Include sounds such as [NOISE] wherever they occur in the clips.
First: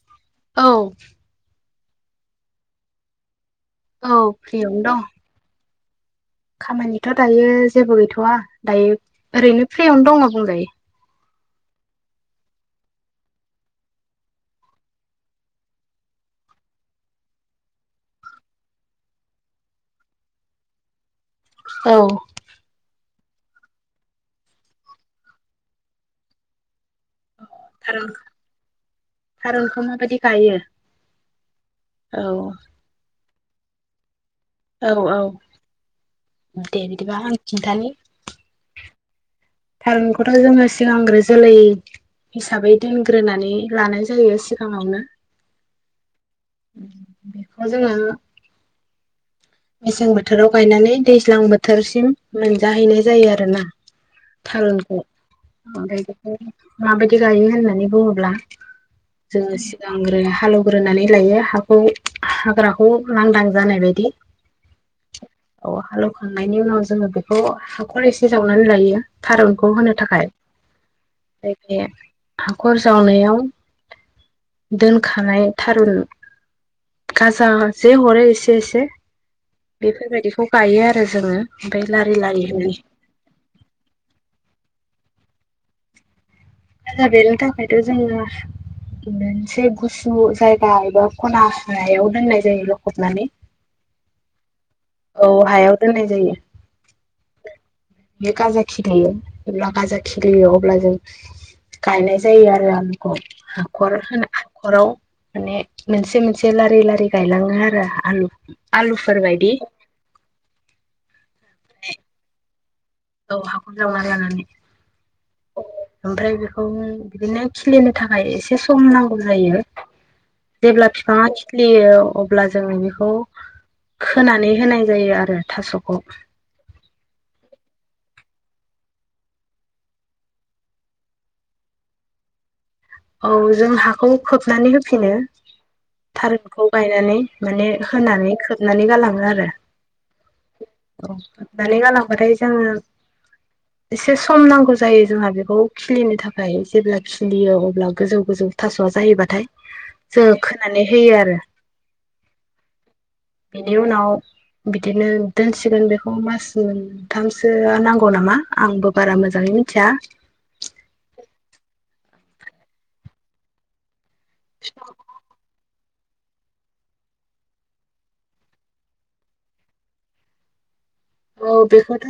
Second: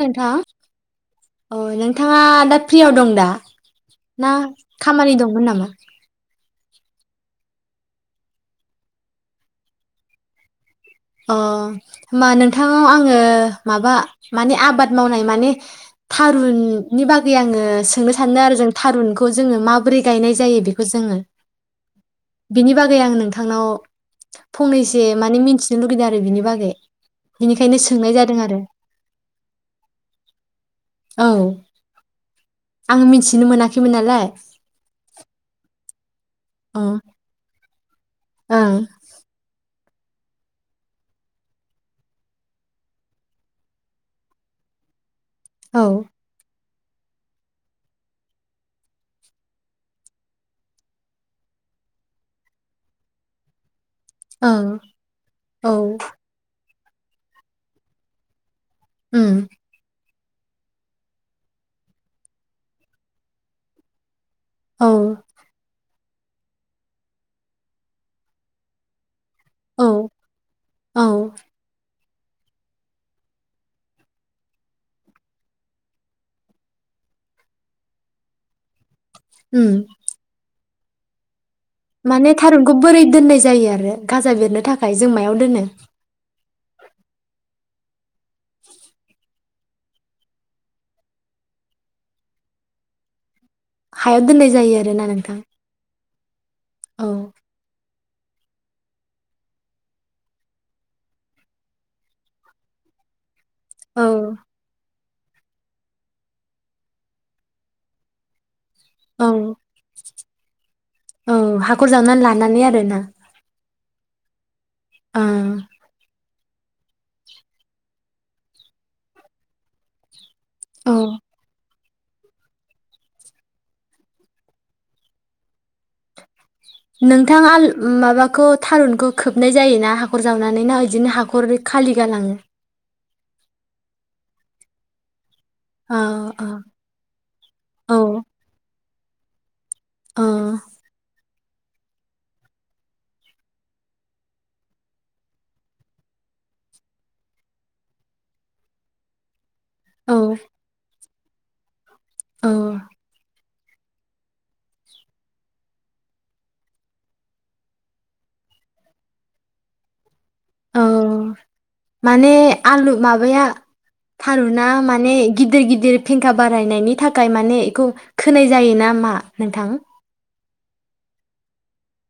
नोंथां औ ओ नों नोंथाङा दा फ्रियाव दं दा औ ना फ्रियावनो दं खामानि दंमोन नामा खामानिथ' दायो जेबो गैथ'वा दायो ओरैनो फ्रियावनो दङ बुंजायो। अ होमबा नोंथांनाव आङो माबा माने आबाद ओ ओ होमबा नोंथांनाव आंओ माबा माने आबाद मावनाय माने थारुननि बागै आङो सोंनो सानदों आरो जों थारुनखौ जोङो माबोरै गायनाय जायो। बेखौ जोङो औ बिनि बागै आं नों नोंथांनाव फंनैसो मानि मिथि जनो लुगैदों आरो बिनि बागै बेनिखायनो थारुन सोंनाय जादों आरो थारुनखौ माबायदि गायो औ औ आङो मिथि बिदिनो मोनाखैमोन नालाय औ औ। अ दे बिदिबा आं खिन्थानि ओं थारुनखौथ' जोङो सिगांग्रो जोलै हिसाबै दोनग्रोनानै लानाय जायो सिगाङावनो औ बेखौ जोङो मेसें बोथोराव गायनानै दैज्लां बोथोरसिम मोनजाहैनाय जायो आरोना ओं थारुनखौ औ ओमफ्राय बेखौ माबायदि गायो होननानै बुङोब्ला उम जोंओ सिगां ग्रो हालेवग्रोनानै लायो हाखौ हाग्राखौ लांदां जानाय बायदि औ औ [UNINTELLIGIBLE] खांनायनि उनाव जोङो बेखौ हाखर एसे जावनानै लायो थारुनखौ होनो औ थाखाय औ हाखर जावनायाव दोनखानाय थारुन गाजा जे हरो एसे एसे उम बेफोरबायदिखौ गायो आरो जोङो । माने थारुनखौ बोरै दोननाय जायो आरो? गाजा बेरनो थाखाय जों मायाव दोनो? गाजा बेरनो थाखायथ' जोङो बे मोनसे गुसु जायगा एबा खना हायाव दोननाय जायो लखबनानै हायाव दोननाय जायो । औ हायाव दोन्नाय जायो। औ। बे गाजा खिलियो अब्ला गाजा खिलियो अब्ला जों गायनाय जायो आरो आलुखौ। हाख'र होना औ हाख'राव माने मोनसे मोनसे लारि लारि गायलाङो आरो आलु आलु औ फोरबायदि [UNINTELLIGIBLE] औ हाखर जावनानै लानानै आरो औ हाखर जावना जानानै ओ। [UNINTELLIGIBLE] बिदिनो खिलिनो थाखाय एसे सम नांगौ जायो। जेब्ला औ बिफांआ खिलियो अब्ला जोङो बेखौ खोनानै होनाय जायो आरो थास'खौ। नोंथां आल माबाखौ थारुनखौ खोबनाय जायोना हाखर जावनानै ना बिदिनो हाखर खालि गालाङो? औ जों हाखौ खोबनानै होफिनो। अ अ थारुनखौ गायनानै माने औ होनानै खोबनानै गालां [UNINTELLIGIBLE] आरो अ'। [UNINTELLIGIBLE] गालांबाथाय जोङो एसे सम नांगौ जायो जोंहा बेखौ खिलिनो थाखाय जेब्ला खिलियो [UNINTELLIGIBLE] जेब्ला गोजौ गोजौ थास'आ जायोबथाय जोङो औ खोनानै होयो आरो । औ। बेनि उनाव बिदिनो दोनसिगोन बेखौ मास मोनथामसोआ नांगौ नामा आंबो बारा मोजाङै मिथिया। औ माने आलु माबाया थारुना माने गिदिर गिदिर फिंखा बारायनायनि थाखाय माने इखौ खोनाय जायो ना मा नोंथां? औ बेखौथ'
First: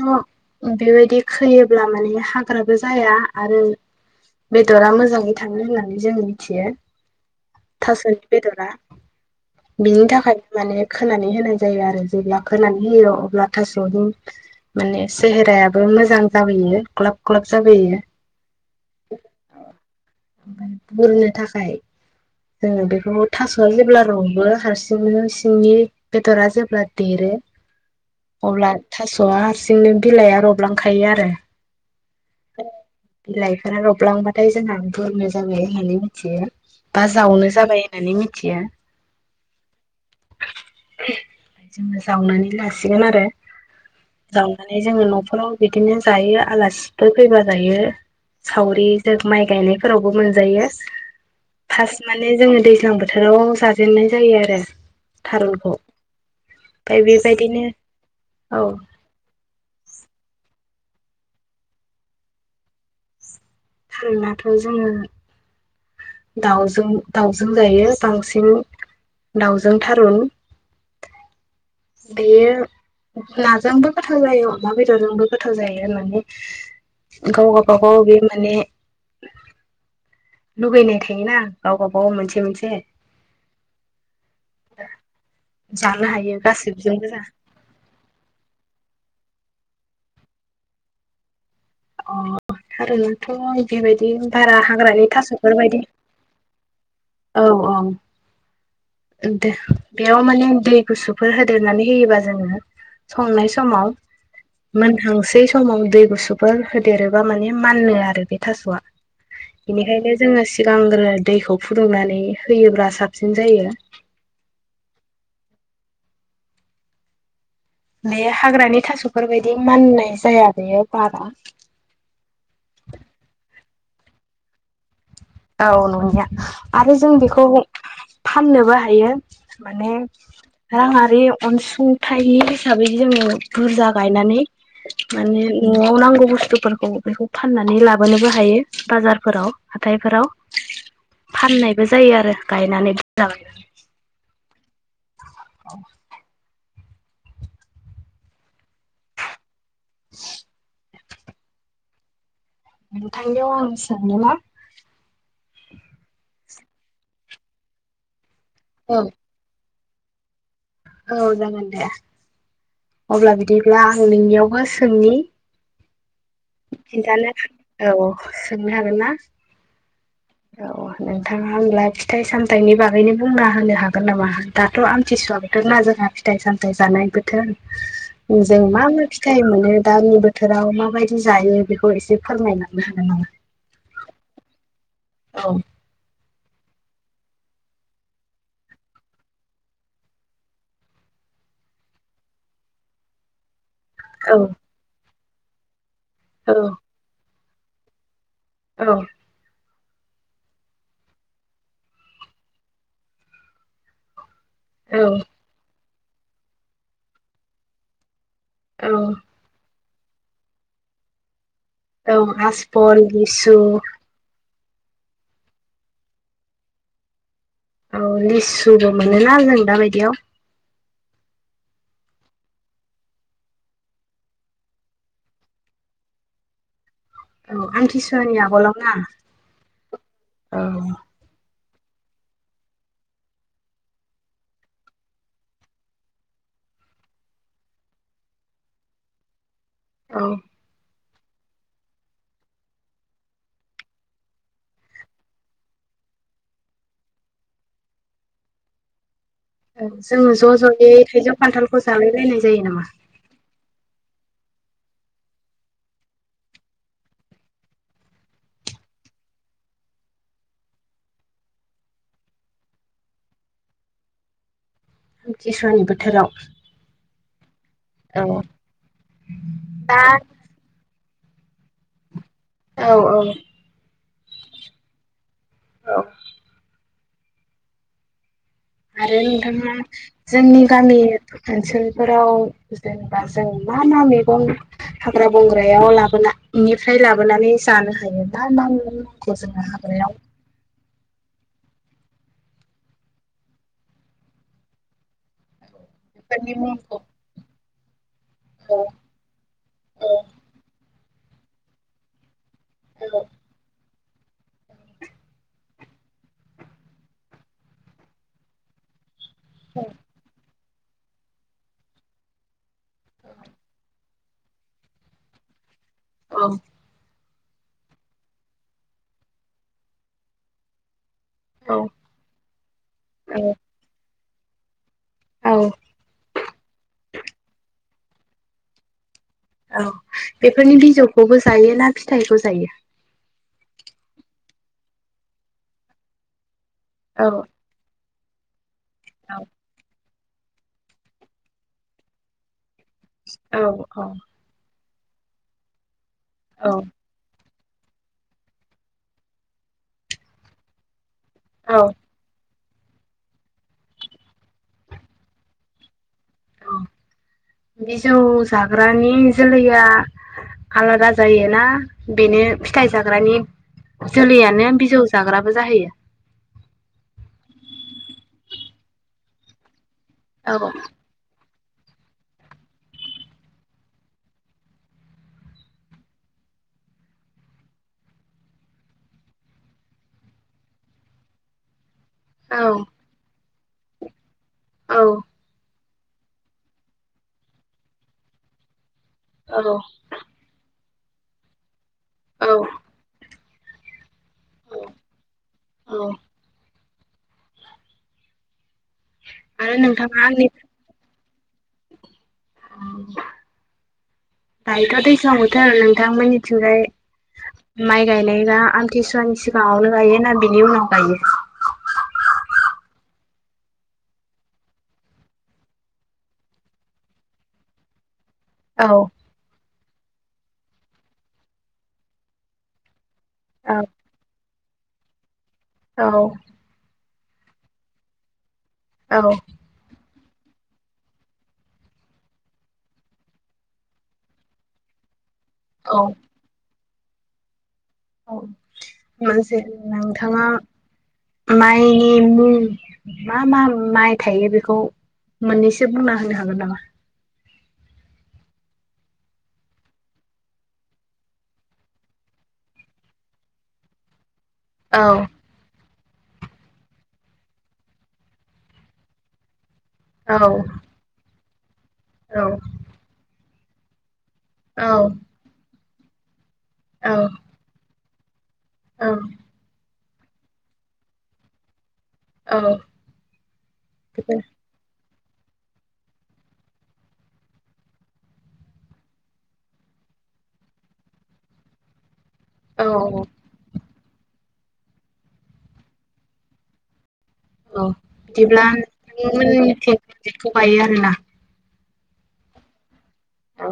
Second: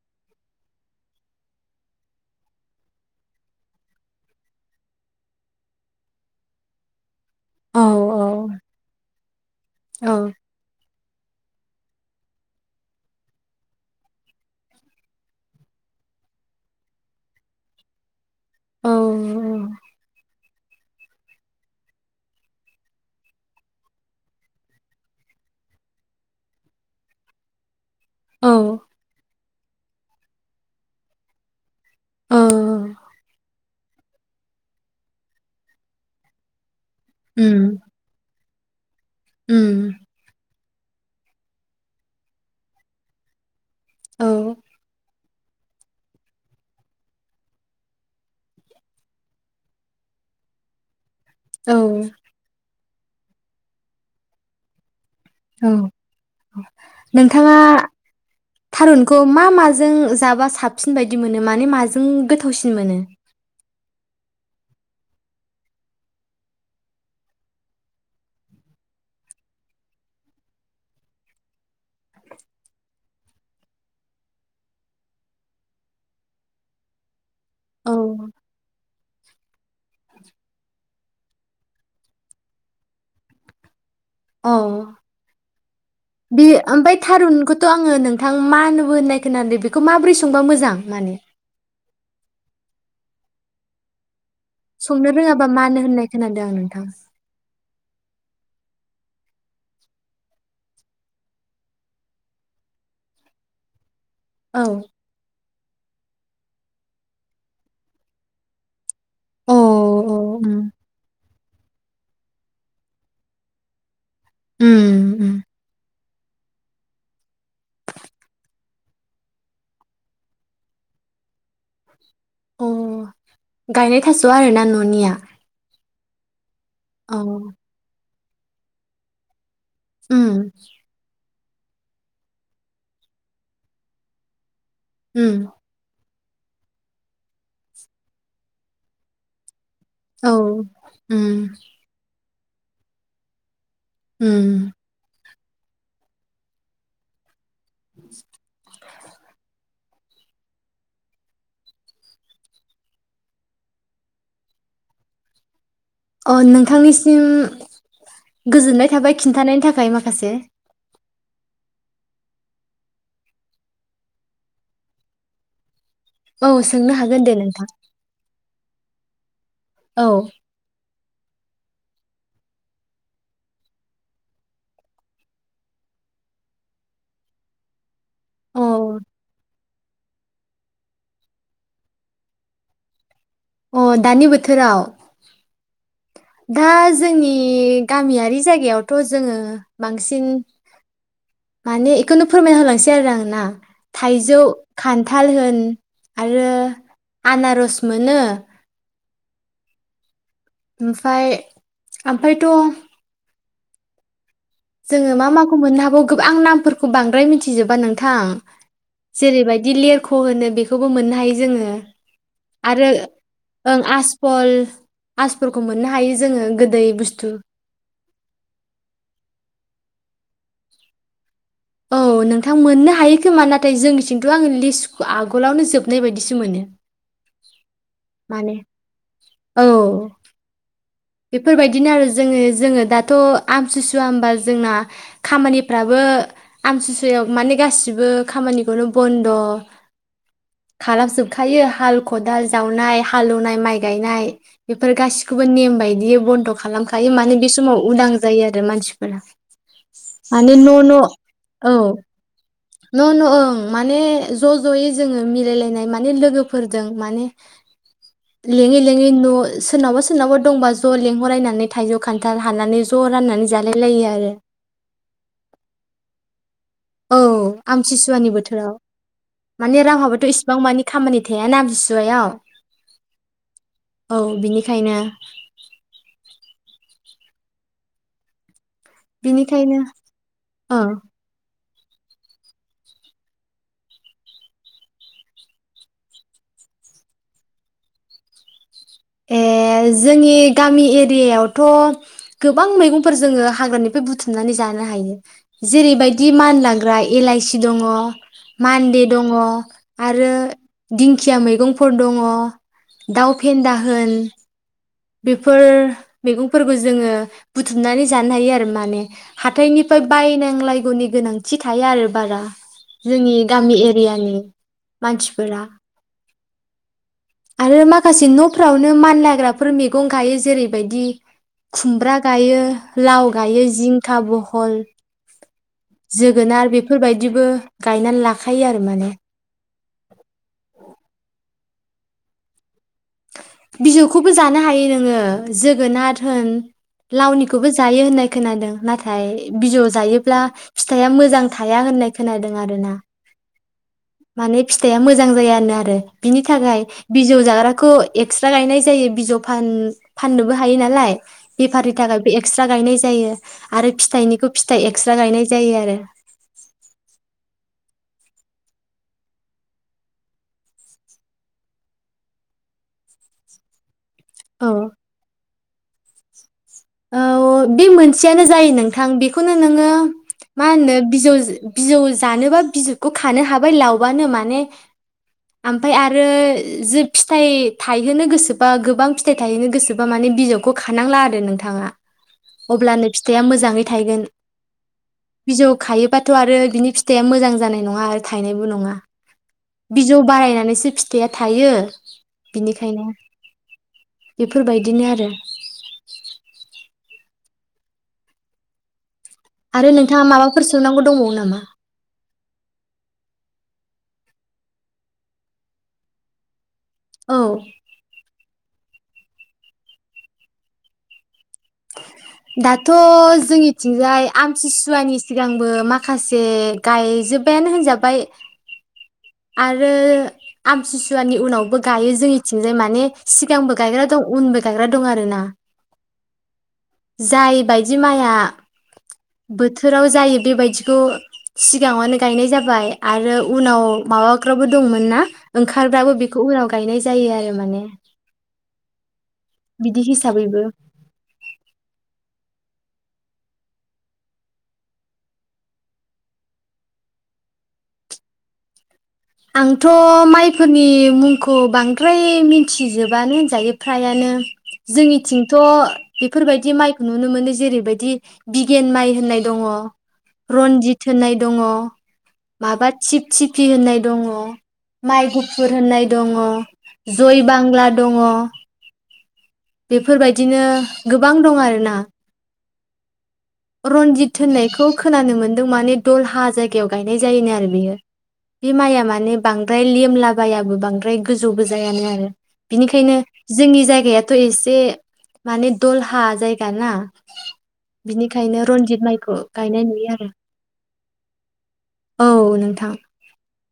बेबायदि खोयोब्ला माने हाग्राबो जाया आरो बेदरा मोजाङै थाङो होननानै जों मिथियो। औ थास'नि औ बेदरा बिनि थाखायनो माने खोनानै होनाय जायो आरो जेब्ला खोनानै होयो अब्ला थास स'नि माने सेहेरायाबो मोजां जाबोयो ग्लाब ग्लाब जाबोयो। औ औ। ओमफाय बुरनो थाखाय जोङो बेखौ थास'आ जेब्ला रबो हारसिङनो सिंनि बेदरा जेब्ला देरो अब्ला थास'आस हारसिंनो बिलाइआ रबलांखायो आरो। बिलाय रबलांबाथाय जोंहा बुरनो जाबाय होननानै मिथियो। बा जावनो जाबाय होननानै मिथि थियो। उम। ओ जोङो जावनानै लासिगोन आरो । औ जावनानै जोङो न' औ बिदिनो जायो आलासिफोर फैबा जायो। सावरिजों माइ गायनायफोरावबो मोनजायो। औ फार्स्ट माने जोङो दैज्लां बो थोराव जाजेननाय जायो आरो। औ। थारुनखौ ओमफ्राय नोंथाङा बेबायदिनो औ थारुनखौ मा माजों जाबा साबसिन बायदि मोनो माने माजों गोथावसिन मोनो? थारूनाथ' जोङो दाउजों-दाउजों जायो बांसिन दाउजों थारुन। बेयो नाजोंबो गोथाव जायो अमा बेदरजोंबो गोथाव जायो होननानै गाव गाबा गाव बे औ माने लुगैनाय थायोना गाव बा गाव मोनसे मोनसे। औ जानो हायो बे ओमफ्राय गासिबजोंबो जा थारुनखौथ' आङो नोंथां मानोबो होननाय खोनादों बेखौ माबोरै संबा मोजां माने। अ थारुनाथ' बेबायदि भारा हाग्रानि संनो रोङाबा मानो थास'फोरबायायदि होननाय खोनादों आं नोंथां औ औ। बेयाव माने दै गुसुफोर होदेरनानै होयोबा जोङो संनाय समाव औ मोन हांसेै समाव दै गुसु फोर होदेरोबा माने मानो आरो बे थास'आ अ बेनिखायनो जोङो उम सिगांग्रो दैखौ फुदुंनानै होयोब्ला साबसिन जायो। उम उम। बे हाग्रानि थास'फोरबायदि माननाय जाया बेयो बारा। अ गायनाय थास' आरोना न'निया औ ननिया। आरो जों औ बेखौ फाननोबो हायो। माने उम रांआरि अनसुंथाइ हिसाबै जोङो बुरजा गायनानै उम माने नं आव नांगौ बु स्थुफोरखौ बेखौ फाननानै लाबोनोबो हायो बाजारफोराव हाथाय बेफोराव औ उम फाननायबो जायो आरो। गायनानै [INAUDIBLE] उम। औ। [INAUDIBLE] [INAUDIBLE] नोंथांनायाव आं सोंनो मा अ नोंथांनिसिम गोजोन्नाय औ थाबाय खिन्थानायनि था खाय माखासे। औ जागोन दे अब्ला बिदिब्ला आं नोंनियावबो सोंनि औ सोंनो हागोन खिन्थानो दे नोंथां। औ सोंनो हागोन ना? औ। औ नोंथाङा होनोमब्ला फिथाइ सामथाइनि बागैनो बुंना होनो हागोन नामा दाथ' आमथिसुवा बोथोर ना जोंहा फिथाय सामथाय जानाय बोथोर जों औ मा मा फिथाइ मोनो? दानि बोथोराव माबायदि जायो बेखौ एसे फोरमायलांनो होगोन नामा? अ दानि बोथोराव औ दा जोंनि गामियारि जायगायावथ' जोङो बांसिन माने इखौनो फोरमायना होलांसै आरो आं ना। औ थाइजौ खान थाल होन आरो औ आनारस मोनो औ ओमफाय ओमफ्रायथ' औ जोङो मा माखौ मोननो हागौ आं नामफोरखौ बांद्राय मिथिजोबा नोंथां औ जेरैबायदि लिर ख होनो बेखौबो मोननो हायो जोङो औ आसपल लिसु आसपलफोरखौ मोननो हायो जोङो गोदै बुस्थु औ लिसुबो मोनोना जों दाबायदियाव औ नोंथां मोननो हायो खोमा नाथाय जोंनिथिंथ' आङो लिस्ट आगोलावनो जोबनाय बायदिसो मोनो औ आमथिसुवानि माने आगलाव ना औ औ बेफोरबायदिनो आरो जोङो जोङो दाथ' आमथिसुवा होनोमबा जोंना खामानिफ्राबो आमथिसुवायाव माने गासिबो खामानिखौनो बन्द' औ खालाम जोबखायो हाल खदाल जावनाय हालेवनाय माइ गायनाय बेफोर गासिखौबो नेम बायदि बि बन्द' खालामखायो माने बे समाव उदां जायो आरो मानसिफोरा औ जोङो माने ज' न' ज'यै न' थाइजौ औ खान्थालखौ जालायलायनाय जायो नामा न' न' ओं माने ज' ज'यै जोङो मिलायलायनाय माने लोगोफोरजों माने लेङै लेङै न' सोरनावबा सोरनावबा दंबा ज' लेंहररायनानै थाइजौ खान्थाल हानानै ज' राननानै जालायलायो आरो आमथिसुवानि बोथोराव आमसि सिसुवानि औ बोथोराव माने दा रांवहाबोथ' इसिबां मानि खामानि थेया आमथि सुवायाव औ औ औ बिनिखायनो औ आरो नोंथाङा बिनिखायनो जोंनि औ गामि ओनसोल फोराव जेनेबा जों मा मा मैगं हाग्रा बंग्रायाव लाबोन निफ्राय लाबोनानै जानो हायो मा मा मैगंखौ ए जोङो हाग्रायाव जोंनि गामि एर दैयावथ गोबां मैगंफोर जोङो हाग्रानिफ्राय बुथुमनानै जानो हायो जेरैबायदि बेफोरनि मुंखौ मानलांग्रा एलाइसि दङ औ मान्दे दङ औ आरो दिंखिया मैगंफोर दङ दाउ फेन्दा हो होन बेफोर मैगंफोरखौ जोङो बुथुमनानै जानो हायो आरो माने हाथायनिफाय बायनांलाय गौनि गोनांथि थाया आरो बारा जोंनि गामि एरियानि मानसिफोरा औ आरो माखासे नब फ्रावनो मानलाग्राफोर मैगं गायो जेरैबायदि खुमब्रा गायो लाव गायो जिं खा, ब'हल औ । जोगोनार बेफोरबायदिबो गायनानै लाखायो आरो माने औ बेफोरनि बिजौखौबो जायो ना फिथाइखौ जायो? बिजौखौबो जानो हायो नोङो जोगोनार होन औ लावनिखौबो जायो होननाय खोनादों । औ नाथाय बिजौ जायो ब्ला फिथाइआ मोजां थाया होननाय खोनादों आरोना । औ । औ । फिथाइआ मोजां जायानो आरो । बिनि थाखाय बिजौ जाग्रा खौ एक्सथ्रा गायनाय जायो बिजौ फान फाननोबो हायो नालाय औ बेफारि थागा बे एक एक्सथ्रा गायनाय जायो आरो फिथाइनिखौ फिथाइ एक्सथ्रा गायनाय जायो आरो औ बिजौ जाग्रानि जोलैया आलादा जायोना बेनो फिथाइ जाग्रानि औ जोलैयानो बिजौ जाग्राब जाहैयो? औ बे मोनसेयानो जायो नोंथां बेखौनो नोङो औ मा होनो बिजौज बिजौ जानोबा बिजौखौ खानो हाबाय लावबानो माने ओमफाय आरो जे फिथाइ थायहोनो गोसोबा गोबां फिथाइ थायहोनो गोसोबा माने बिजौखौ खानांला आरो नोंथां थाङा । औ अब्लानो फिथाइआ मोजां नै थाइगोन औ । बिजौ खायोबाथ' आरो बिनि फिथाइया मोजां जानाय नङा आरो थायनायबो नङा औ । बिजौ बारायनानैसो फिथ फिथाइया थायो औ बिनिखायनो बेफोरबायदिनो आरो औ आरो नोंथाङा माबाफोर सोंनांगौ दंबावो नाम नामा? दायोथ' दैज्लां मोथोर नोंथां मोननिथिंजाय औ माइ गायनाय गा आं थिसुवानि सिगाङावनो गायो ना बिनि उनाव गायो दाथ' जोंनिथिंजाय आमथिसुवानि सिगांबो माखासे गायजोब्बायानो होनजाबाय औ आरो आमथिुसुवानि उनावबो गायो जोंनि थिंजाय माने सिगांबो गायग्रा दं उनबो गायग्रा दं आरो ना औ जाय बायदि माइया औ बोथोराव जायोब बेबायदिखौ सिगाङनो गायनाय जाबाय आरो उनाव माबाग्राबो दंमोन ना औ ओंखारबाबो बेखौ उनाव गायनाय जायो आरो माने औ बेस जे बिदि नोंथाङा हिसाबैबो माइनि मुं। मा मा माइ थायो बेखौ मोननैसो बुंना होनो हागोन नामा। आंथ' माइफोरनि मुंखौ बांद्राय मिथिजोबानो होनजायो फ्रायानो। औ जोंनिथिंथ'। बेफोरबायदि माइखौ नुनो मोनो जेरैबायदि बिगिगेन माइ होननाय दङ। औ रनजित होनाय। दङ। औ माबा थिब थिख। फि होननाय। दङ। औ माइ गुफुर होननाय। दङ। औ जय बांला। दङ। औ। बेफोरबायदिनो गोबां दं आरोना। रन्जित होननायखौ। खोनानो मोन्दों माने दल हा जायगायाव गायनाय जायोनो आरो बियो बे माइया माने बांद्राय लेमलाबायाबो बांद्राय गोजौ गोजायानो आरो। बिनिखायनो जोंनि जायगाया। थ' एसे माने दलहा जायगा ना। औ बिनिखायनो बिदिब्ला रनजित माइखौ गायनाय नोंथांमोननिथिं नुयो आरो जिटखौ गायो आरोना। औ नोंथां। औ।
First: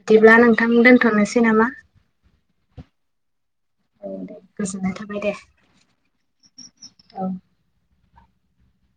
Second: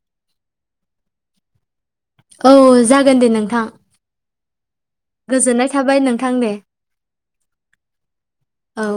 बिदिब्ला नोंथां दोनथ'नोसै नामा। औ जागोन दे नोंथां। ओं दे। गोजोननाय थाबाय दे गोजोननाय थाबाय नोंथां दे। औ। औ।